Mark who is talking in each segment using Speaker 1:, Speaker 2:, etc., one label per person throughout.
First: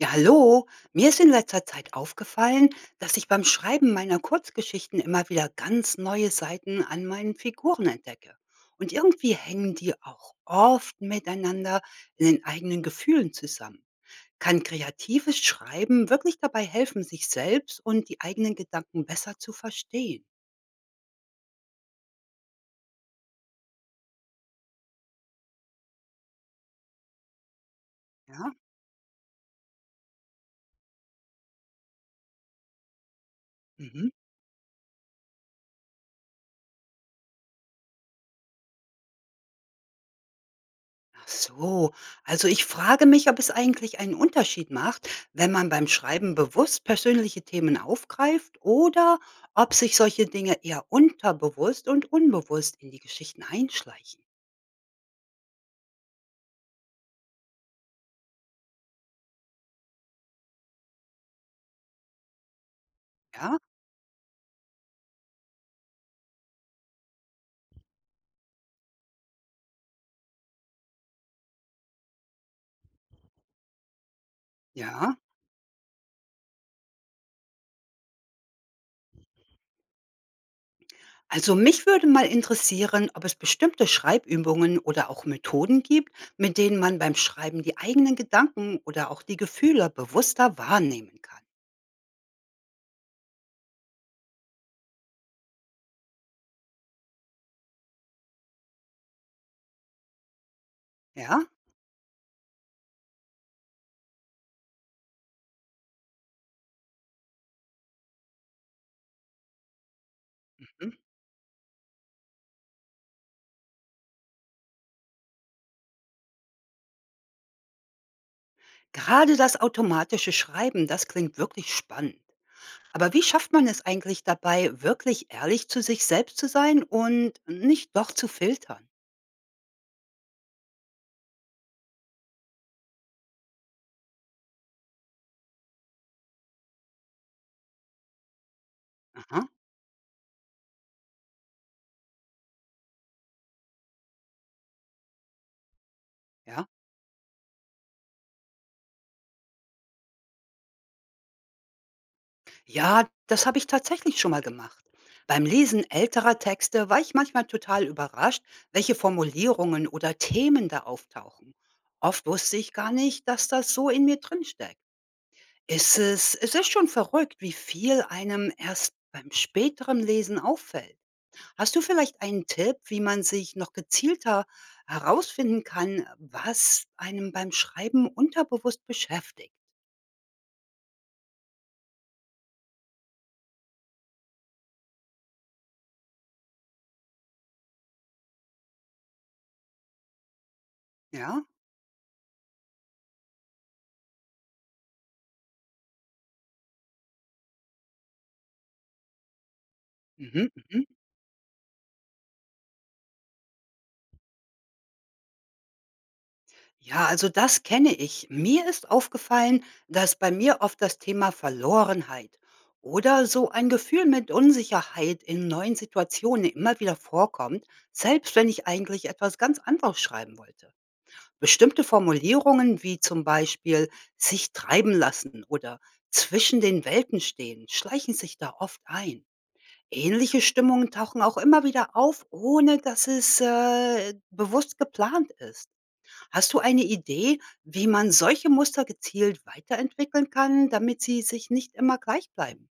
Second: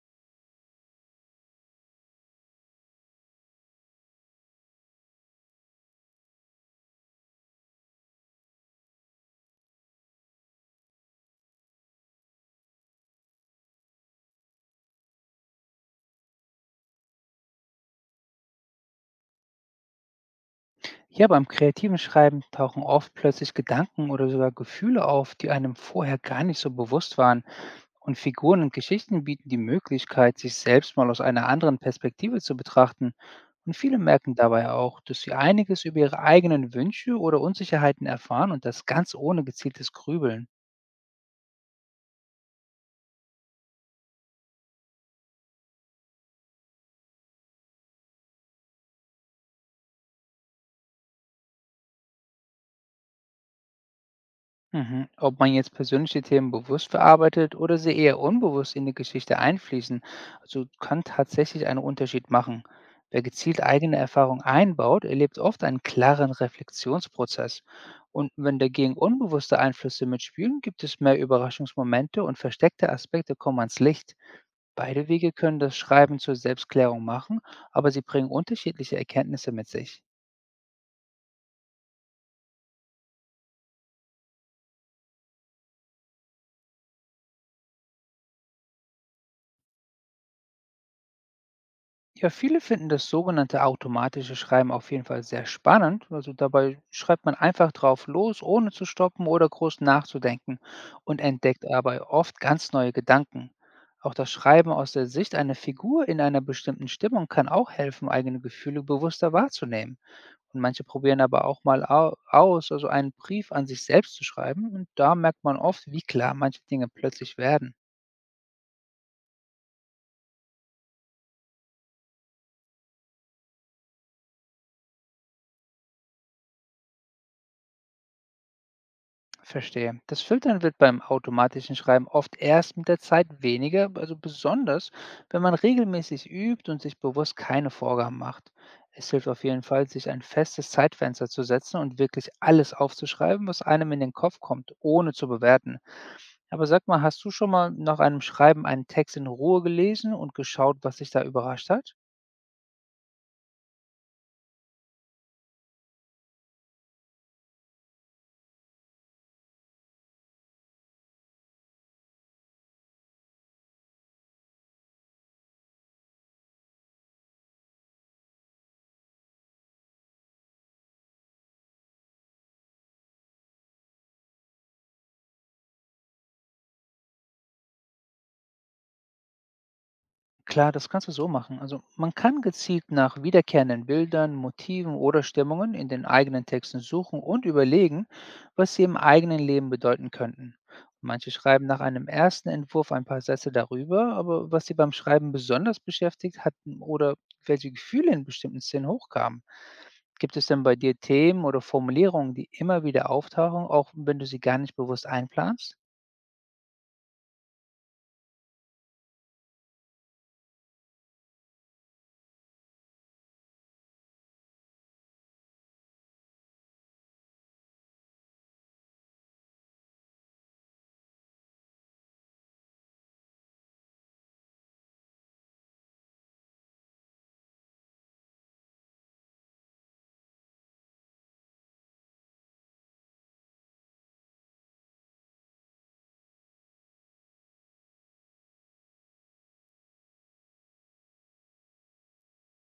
Speaker 1: Ja, hallo. Mir ist in letzter Zeit aufgefallen, dass ich beim Schreiben meiner Kurzgeschichten immer wieder ganz neue Seiten an meinen Figuren entdecke. Und irgendwie hängen die auch oft miteinander in den eigenen Gefühlen zusammen. Kann kreatives Schreiben wirklich dabei helfen, sich selbst und die eigenen Gedanken besser zu verstehen?
Speaker 2: Ja, beim kreativen Schreiben tauchen oft plötzlich Gedanken oder sogar Gefühle auf, die einem vorher gar nicht so bewusst waren. Und
Speaker 1: Ja?
Speaker 2: Figuren und Geschichten bieten die Möglichkeit, sich selbst mal aus einer anderen Perspektive zu betrachten. Und viele
Speaker 1: Mhm.
Speaker 2: merken dabei auch, dass sie einiges über ihre eigenen Wünsche oder Unsicherheiten erfahren und das ganz ohne gezieltes Grübeln.
Speaker 1: Ach so, also ich frage mich, ob es eigentlich einen Unterschied macht, wenn man beim Schreiben bewusst persönliche Themen aufgreift oder ob sich solche Dinge eher unterbewusst und unbewusst in die Geschichten einschleichen.
Speaker 2: Mhm. Ob man jetzt persönliche Themen bewusst verarbeitet oder sie eher unbewusst in die Geschichte einfließen, also kann tatsächlich einen Unterschied machen. Wer
Speaker 1: Ja,
Speaker 2: gezielt eigene Erfahrung einbaut, erlebt oft einen klaren Reflexionsprozess. Und wenn dagegen unbewusste Einflüsse mitspielen, gibt es mehr Überraschungsmomente und versteckte Aspekte kommen ans Licht. Beide
Speaker 1: ja.
Speaker 2: Wege können das Schreiben zur Selbstklärung machen, aber sie bringen unterschiedliche Erkenntnisse mit sich.
Speaker 1: Also mich würde mal interessieren, ob es bestimmte Schreibübungen oder auch Methoden gibt, mit denen man beim Schreiben die eigenen Gedanken oder auch die Gefühle bewusster wahrnehmen kann.
Speaker 2: Ja, viele finden das sogenannte automatische Schreiben auf jeden Fall sehr spannend. Also dabei schreibt man einfach drauf los, ohne zu stoppen oder groß nachzudenken und
Speaker 1: Ja?
Speaker 2: entdeckt dabei oft ganz neue Gedanken. Auch das Schreiben aus der Sicht einer Figur in einer bestimmten Stimmung kann auch helfen, eigene Gefühle bewusster wahrzunehmen. Und manche
Speaker 1: Mhm.
Speaker 2: probieren aber auch mal aus, also einen Brief an sich selbst zu schreiben. Und da merkt man oft, wie klar manche Dinge plötzlich werden.
Speaker 1: Gerade das automatische Schreiben, das klingt wirklich spannend. Aber wie schafft man es eigentlich dabei, wirklich ehrlich zu sich selbst zu sein und nicht doch zu filtern?
Speaker 2: Verstehe. Das Filtern wird beim automatischen Schreiben oft erst mit der Zeit weniger, also besonders, wenn man regelmäßig übt und sich bewusst keine Vorgaben macht. Es hilft
Speaker 1: Aha,
Speaker 2: auf jeden Fall, sich ein festes Zeitfenster zu setzen und wirklich alles aufzuschreiben, was einem in den Kopf kommt, ohne zu bewerten. Aber
Speaker 1: ja.
Speaker 2: sag mal, hast du schon mal nach einem Schreiben einen Text in Ruhe gelesen und geschaut, was dich da überrascht hat?
Speaker 1: Ja, das habe ich tatsächlich schon mal gemacht. Beim Lesen älterer Texte war ich manchmal total überrascht, welche Formulierungen oder Themen da auftauchen. Oft wusste ich gar nicht, dass das so in mir drinsteckt. Es ist, es ist schon verrückt, wie viel einem erst beim späteren Lesen auffällt. Hast du vielleicht einen Tipp, wie man sich noch gezielter herausfinden kann, was einem beim Schreiben unterbewusst beschäftigt?
Speaker 2: Klar, das kannst du so machen. Also man kann gezielt nach wiederkehrenden Bildern, Motiven oder Stimmungen in den eigenen Texten suchen und überlegen, was sie im eigenen Leben bedeuten könnten. Manche
Speaker 1: Ja?
Speaker 2: schreiben nach einem ersten Entwurf ein paar Sätze darüber, aber was sie beim Schreiben besonders beschäftigt hatten oder welche Gefühle in bestimmten Szenen hochkamen. Gibt es
Speaker 1: Mhm,
Speaker 2: denn bei
Speaker 1: mhm.
Speaker 2: dir Themen oder Formulierungen, die immer wieder auftauchen, auch wenn du sie gar nicht bewusst einplanst?
Speaker 1: Ja, also das kenne ich. Mir ist aufgefallen, dass bei mir oft das Thema Verlorenheit oder so ein Gefühl mit Unsicherheit in neuen Situationen immer wieder vorkommt, selbst wenn ich eigentlich etwas ganz anderes schreiben wollte. Bestimmte Formulierungen wie zum Beispiel „sich treiben lassen“ oder „zwischen den Welten stehen“ schleichen sich da oft ein. Ähnliche Stimmungen tauchen auch immer wieder auf, ohne dass es, bewusst geplant ist. Hast du eine Idee, wie man solche Muster gezielt weiterentwickeln kann, damit sie sich nicht immer gleich bleiben?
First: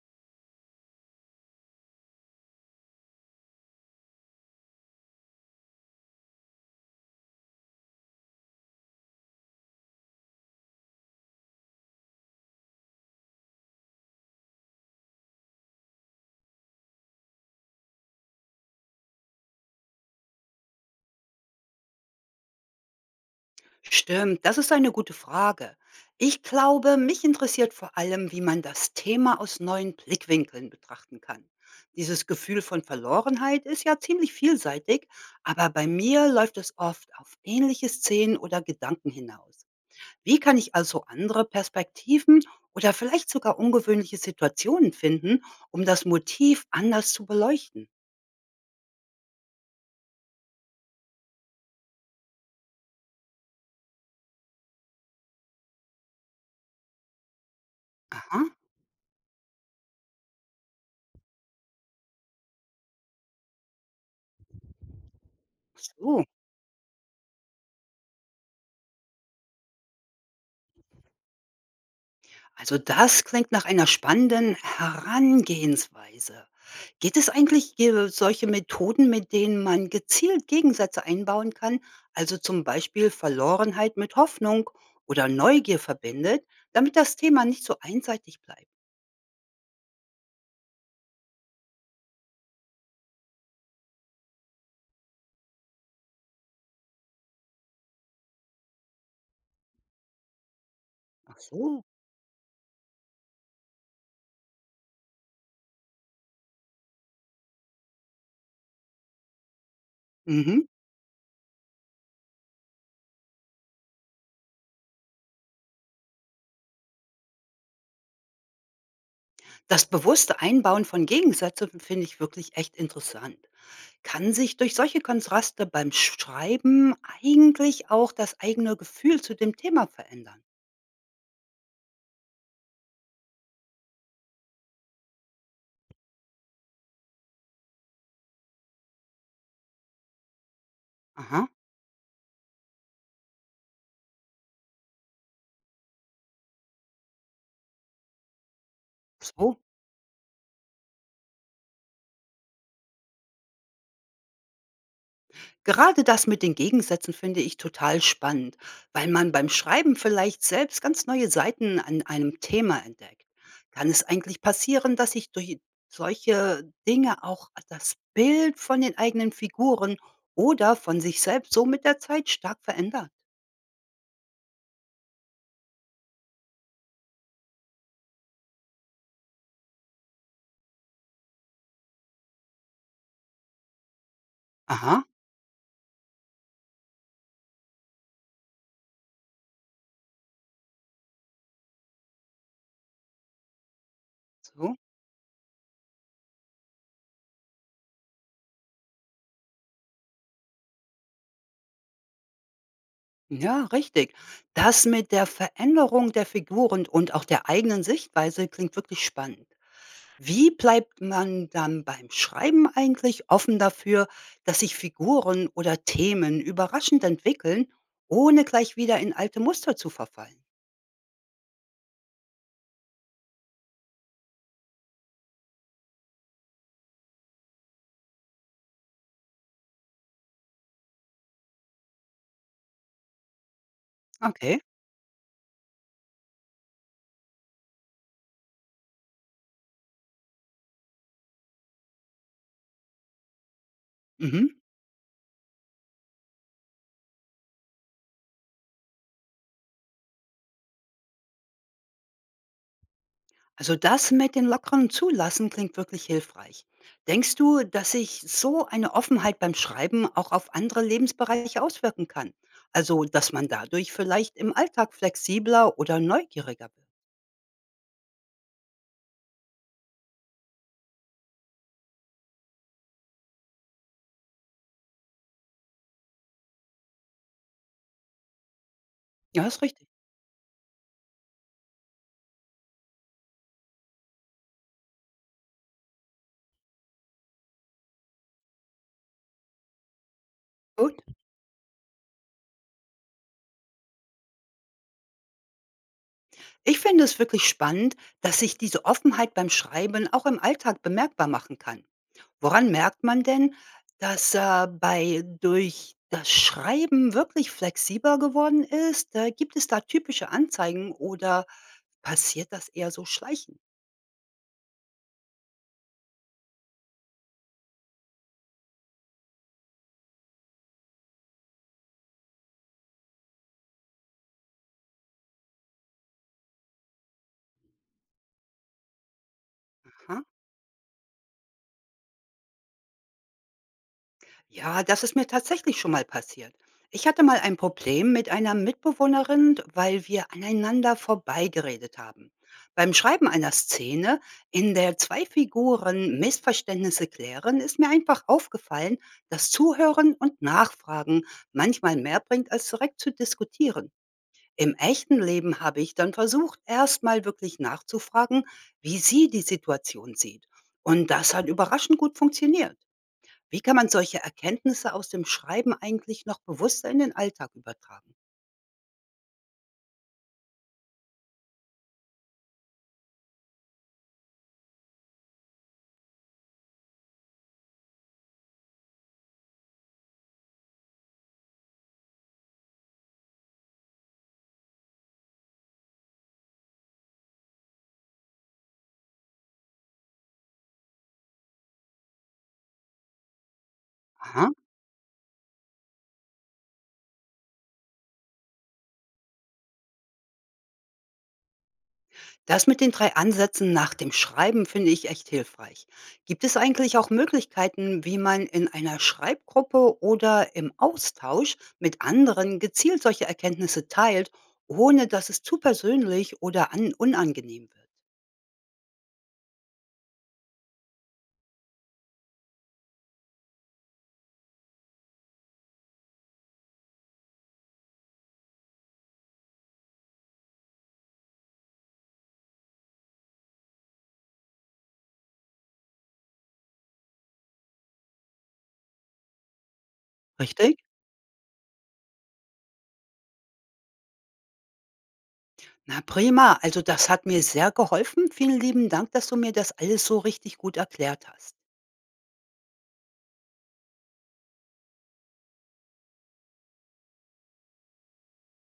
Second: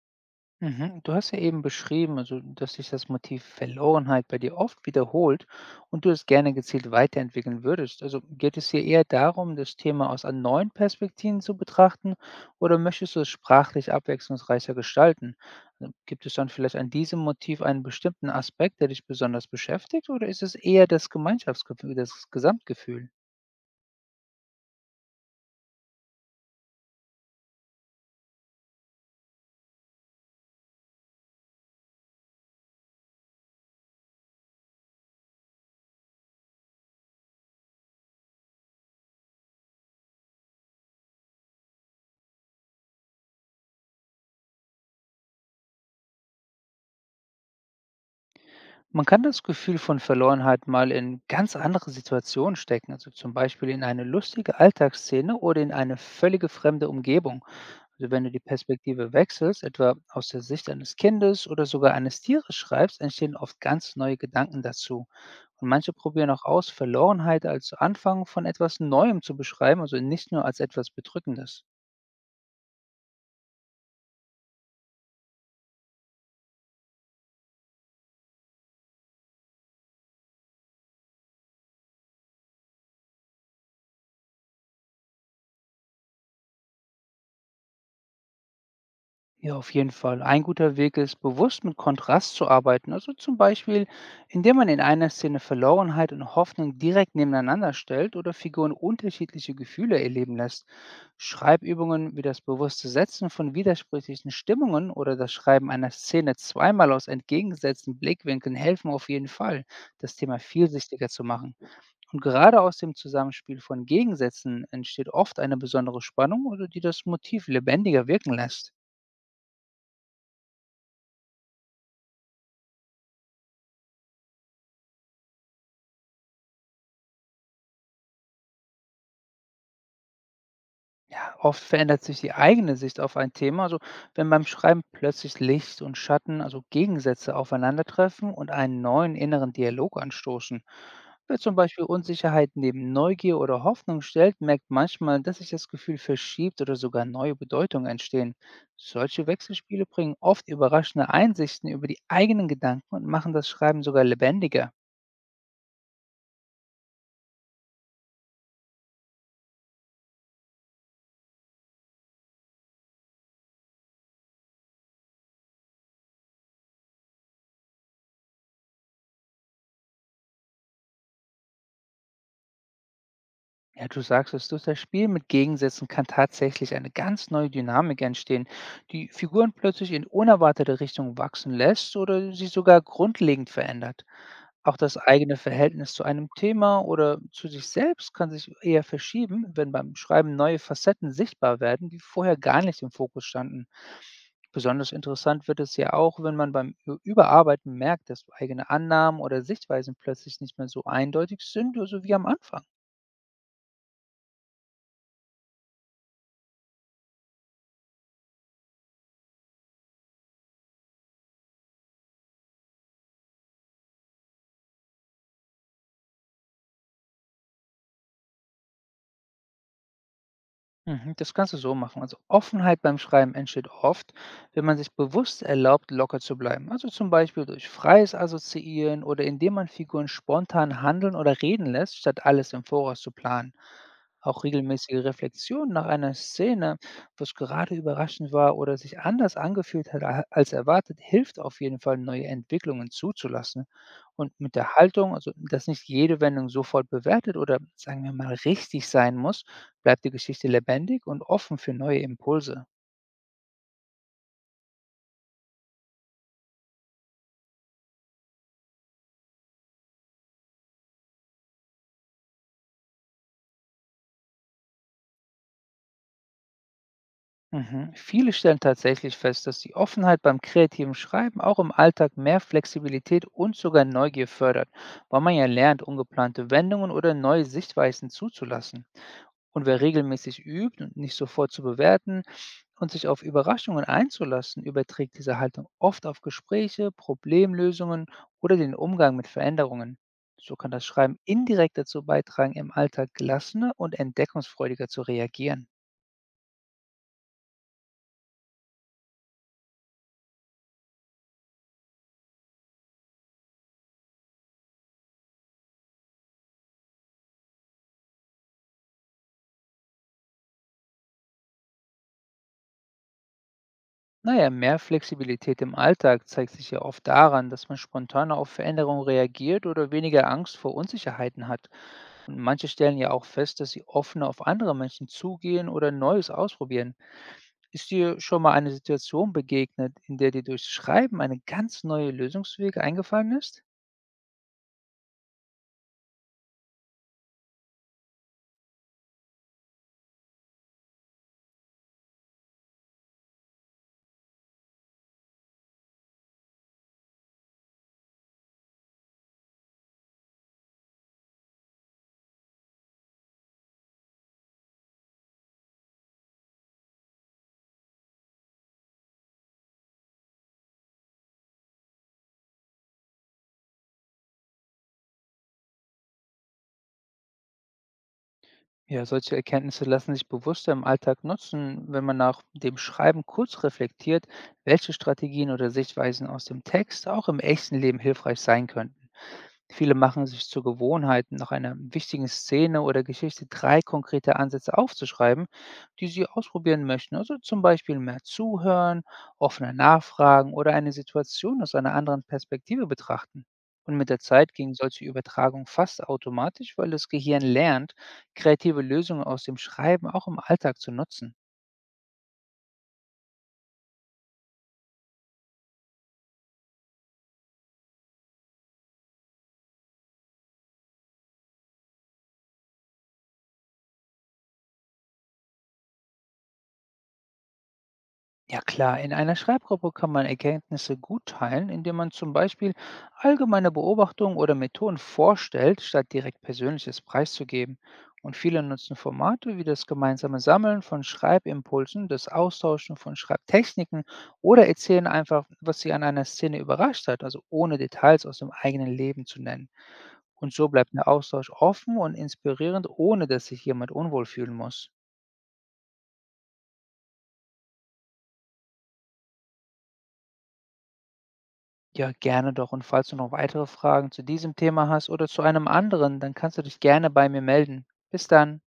Speaker 2: Mhm. Du hast ja eben beschrieben, also dass sich das Motiv Verlorenheit bei dir oft wiederholt und du es gerne gezielt weiterentwickeln würdest. Also geht es hier eher darum, das Thema aus an neuen Perspektiven zu betrachten oder möchtest du es sprachlich abwechslungsreicher gestalten? Also, gibt es dann vielleicht an diesem Motiv einen bestimmten Aspekt, der dich besonders beschäftigt oder ist es eher das Gemeinschaftsgefühl, das Gesamtgefühl?
Speaker 1: Stimmt, das ist eine gute Frage. Ich glaube, mich interessiert vor allem, wie man das Thema aus neuen Blickwinkeln betrachten kann. Dieses Gefühl von Verlorenheit ist ja ziemlich vielseitig, aber bei mir läuft es oft auf ähnliche Szenen oder Gedanken hinaus. Wie kann ich also andere Perspektiven oder vielleicht sogar ungewöhnliche Situationen finden, um das Motiv anders zu beleuchten?
Speaker 2: Man kann das Gefühl von Verlorenheit mal in ganz andere Situationen stecken, also zum Beispiel in eine lustige Alltagsszene oder in eine völlige fremde Umgebung. Also wenn du die
Speaker 1: Aha,
Speaker 2: Perspektive wechselst, etwa aus der Sicht eines Kindes oder sogar eines Tieres schreibst, entstehen oft ganz neue Gedanken dazu. Und manche
Speaker 1: so.
Speaker 2: probieren auch aus, Verlorenheit als Anfang von etwas Neuem zu beschreiben, also nicht nur als etwas Bedrückendes.
Speaker 1: Also das klingt nach einer spannenden Herangehensweise. Geht es eigentlich hier solche Methoden, mit denen man gezielt Gegensätze einbauen kann, also zum Beispiel Verlorenheit mit Hoffnung oder Neugier verbindet, damit das Thema nicht so einseitig bleibt?
Speaker 2: Ja, auf jeden Fall. Ein guter Weg ist, bewusst mit Kontrast zu arbeiten. Also zum Beispiel, indem man in einer Szene Verlorenheit und Hoffnung direkt nebeneinander stellt oder Figuren unterschiedliche Gefühle erleben lässt.
Speaker 1: Ach so.
Speaker 2: Schreibübungen wie das bewusste Setzen von widersprüchlichen Stimmungen oder das Schreiben einer Szene zweimal aus entgegengesetzten Blickwinkeln helfen auf jeden Fall, das Thema
Speaker 1: Mhm.
Speaker 2: vielsichtiger zu machen. Und gerade aus dem Zusammenspiel von Gegensätzen entsteht oft eine besondere Spannung oder die das Motiv lebendiger wirken lässt.
Speaker 1: Das bewusste Einbauen von Gegensätzen finde ich wirklich echt interessant. Kann sich durch solche Kontraste beim Schreiben eigentlich auch das eigene Gefühl zu dem Thema verändern?
Speaker 2: Ja, oft verändert sich die eigene Sicht auf ein Thema. Also wenn beim Schreiben plötzlich Licht und Schatten, also Gegensätze aufeinandertreffen und einen neuen inneren Dialog anstoßen. Wer
Speaker 1: Aha,
Speaker 2: zum Beispiel Unsicherheit neben Neugier oder Hoffnung stellt, merkt manchmal, dass sich das Gefühl verschiebt oder sogar neue Bedeutungen entstehen. Solche
Speaker 1: so.
Speaker 2: Wechselspiele bringen oft überraschende Einsichten über die eigenen Gedanken und machen das Schreiben sogar lebendiger.
Speaker 1: Gerade das mit den Gegensätzen finde ich total spannend, weil man beim Schreiben vielleicht selbst ganz neue Seiten an einem Thema entdeckt. Kann es eigentlich passieren, dass sich durch solche Dinge auch das Bild von den eigenen Figuren oder von sich selbst so mit der Zeit stark verändert?
Speaker 2: Ja, du sagst es, durch das Spiel mit Gegensätzen kann tatsächlich eine ganz neue Dynamik entstehen, die Figuren plötzlich in unerwartete Richtungen wachsen lässt oder sie sogar grundlegend verändert. Auch das
Speaker 1: Aha,
Speaker 2: eigene Verhältnis zu einem Thema oder zu sich selbst kann sich eher verschieben, wenn beim Schreiben neue Facetten sichtbar werden, die vorher gar nicht im Fokus standen.
Speaker 1: so.
Speaker 2: Besonders interessant wird es ja auch, wenn man beim Überarbeiten merkt, dass eigene Annahmen oder Sichtweisen plötzlich nicht mehr so eindeutig sind, so wie am Anfang.
Speaker 1: Ja, richtig. Das mit der Veränderung der Figuren und auch der eigenen Sichtweise klingt wirklich spannend. Wie bleibt man dann beim Schreiben eigentlich offen dafür, dass sich Figuren oder Themen überraschend entwickeln, ohne gleich wieder in alte Muster zu verfallen?
Speaker 2: Mhm, das kannst du so machen. Also Offenheit beim Schreiben entsteht oft, wenn man sich bewusst erlaubt, locker zu bleiben. Also zum Beispiel durch freies Assoziieren oder indem man Figuren spontan handeln oder reden lässt, statt alles im Voraus zu planen. Auch
Speaker 1: Okay.
Speaker 2: regelmäßige Reflexion nach einer Szene, was gerade überraschend war oder sich anders angefühlt hat als erwartet, hilft auf jeden Fall, neue Entwicklungen zuzulassen. Und
Speaker 1: Mhm.
Speaker 2: mit der Haltung, also dass nicht jede Wendung sofort bewertet oder sagen wir mal richtig sein muss, bleibt die Geschichte lebendig und offen für neue Impulse.
Speaker 1: Also das mit den lockeren Zulassen klingt wirklich hilfreich. Denkst du, dass sich so eine Offenheit beim Schreiben auch auf andere Lebensbereiche auswirken kann? Also, dass man dadurch vielleicht im Alltag flexibler oder neugieriger wird?
Speaker 2: Mhm. Viele stellen tatsächlich fest, dass die Offenheit beim kreativen Schreiben auch im Alltag mehr Flexibilität und sogar Neugier fördert, weil man ja lernt, ungeplante Wendungen oder neue Sichtweisen zuzulassen.
Speaker 1: Ja, ist
Speaker 2: Und wer
Speaker 1: richtig.
Speaker 2: regelmäßig übt und nicht sofort zu bewerten und sich auf Überraschungen einzulassen, überträgt diese Haltung oft auf Gespräche, Problemlösungen oder den Umgang mit Veränderungen. So kann das
Speaker 1: Gut.
Speaker 2: Schreiben indirekt dazu beitragen, im Alltag gelassener und entdeckungsfreudiger zu reagieren.
Speaker 1: Ich finde es wirklich spannend, dass sich diese Offenheit beim Schreiben auch im Alltag bemerkbar machen kann. Woran merkt man denn, dass er bei durch das Schreiben wirklich flexibler geworden ist? Gibt es da typische Anzeigen oder passiert das eher so schleichend?
Speaker 2: Naja, mehr Flexibilität im Alltag zeigt sich ja oft daran, dass man spontaner auf Veränderungen reagiert oder weniger Angst vor Unsicherheiten hat. Und manche stellen ja auch fest, dass sie offener auf andere Menschen zugehen oder Neues ausprobieren. Ist dir schon mal eine Situation begegnet, in
Speaker 1: Aha.
Speaker 2: der dir durchs Schreiben eine ganz neue Lösungswege eingefallen ist?
Speaker 1: Ja, das ist mir tatsächlich schon mal passiert. Ich hatte mal ein Problem mit einer Mitbewohnerin, weil wir aneinander vorbeigeredet haben. Beim Schreiben einer Szene, in der zwei Figuren Missverständnisse klären, ist mir einfach aufgefallen, dass Zuhören und Nachfragen manchmal mehr bringt, als direkt zu diskutieren. Im echten Leben habe ich dann versucht, erstmal wirklich nachzufragen, wie sie die Situation sieht. Und das hat überraschend gut funktioniert. Wie kann man solche Erkenntnisse aus dem Schreiben eigentlich noch bewusster in den Alltag übertragen?
Speaker 2: Ja, solche Erkenntnisse lassen sich bewusster im Alltag nutzen, wenn man nach dem Schreiben kurz reflektiert, welche Strategien oder Sichtweisen aus dem Text auch im echten Leben hilfreich sein können. Viele machen sich zur Gewohnheit, nach einer wichtigen Szene oder Geschichte drei konkrete Ansätze aufzuschreiben, die sie ausprobieren möchten. Also zum Beispiel mehr zuhören, offener nachfragen oder eine Situation aus einer anderen Perspektive betrachten. Und mit der
Speaker 1: Aha.
Speaker 2: Zeit ging solche Übertragung fast automatisch, weil das Gehirn lernt, kreative Lösungen aus dem Schreiben auch im Alltag zu nutzen.
Speaker 1: Das mit den 3 Ansätzen nach dem Schreiben finde ich echt hilfreich. Gibt es eigentlich auch Möglichkeiten, wie man in einer Schreibgruppe oder im Austausch mit anderen gezielt solche Erkenntnisse teilt, ohne dass es zu persönlich oder an unangenehm wird?
Speaker 2: Ja klar, in einer Schreibgruppe kann man Erkenntnisse gut teilen, indem man zum Beispiel allgemeine Beobachtungen oder Methoden vorstellt, statt direkt Persönliches preiszugeben. Und viele nutzen Formate wie das gemeinsame Sammeln von Schreibimpulsen, das Austauschen von Schreibtechniken oder erzählen einfach, was sie an einer Szene überrascht hat, also ohne Details aus dem eigenen Leben zu nennen. Und so
Speaker 1: Richtig?
Speaker 2: bleibt der Austausch offen und inspirierend, ohne dass sich jemand unwohl fühlen muss.
Speaker 1: Na prima, also das hat mir sehr geholfen. Vielen lieben Dank, dass du mir das alles so richtig gut erklärt hast.
Speaker 2: Ja, gerne doch. Und falls du noch weitere Fragen zu diesem Thema hast oder zu einem anderen, dann kannst du dich gerne bei mir melden. Bis dann.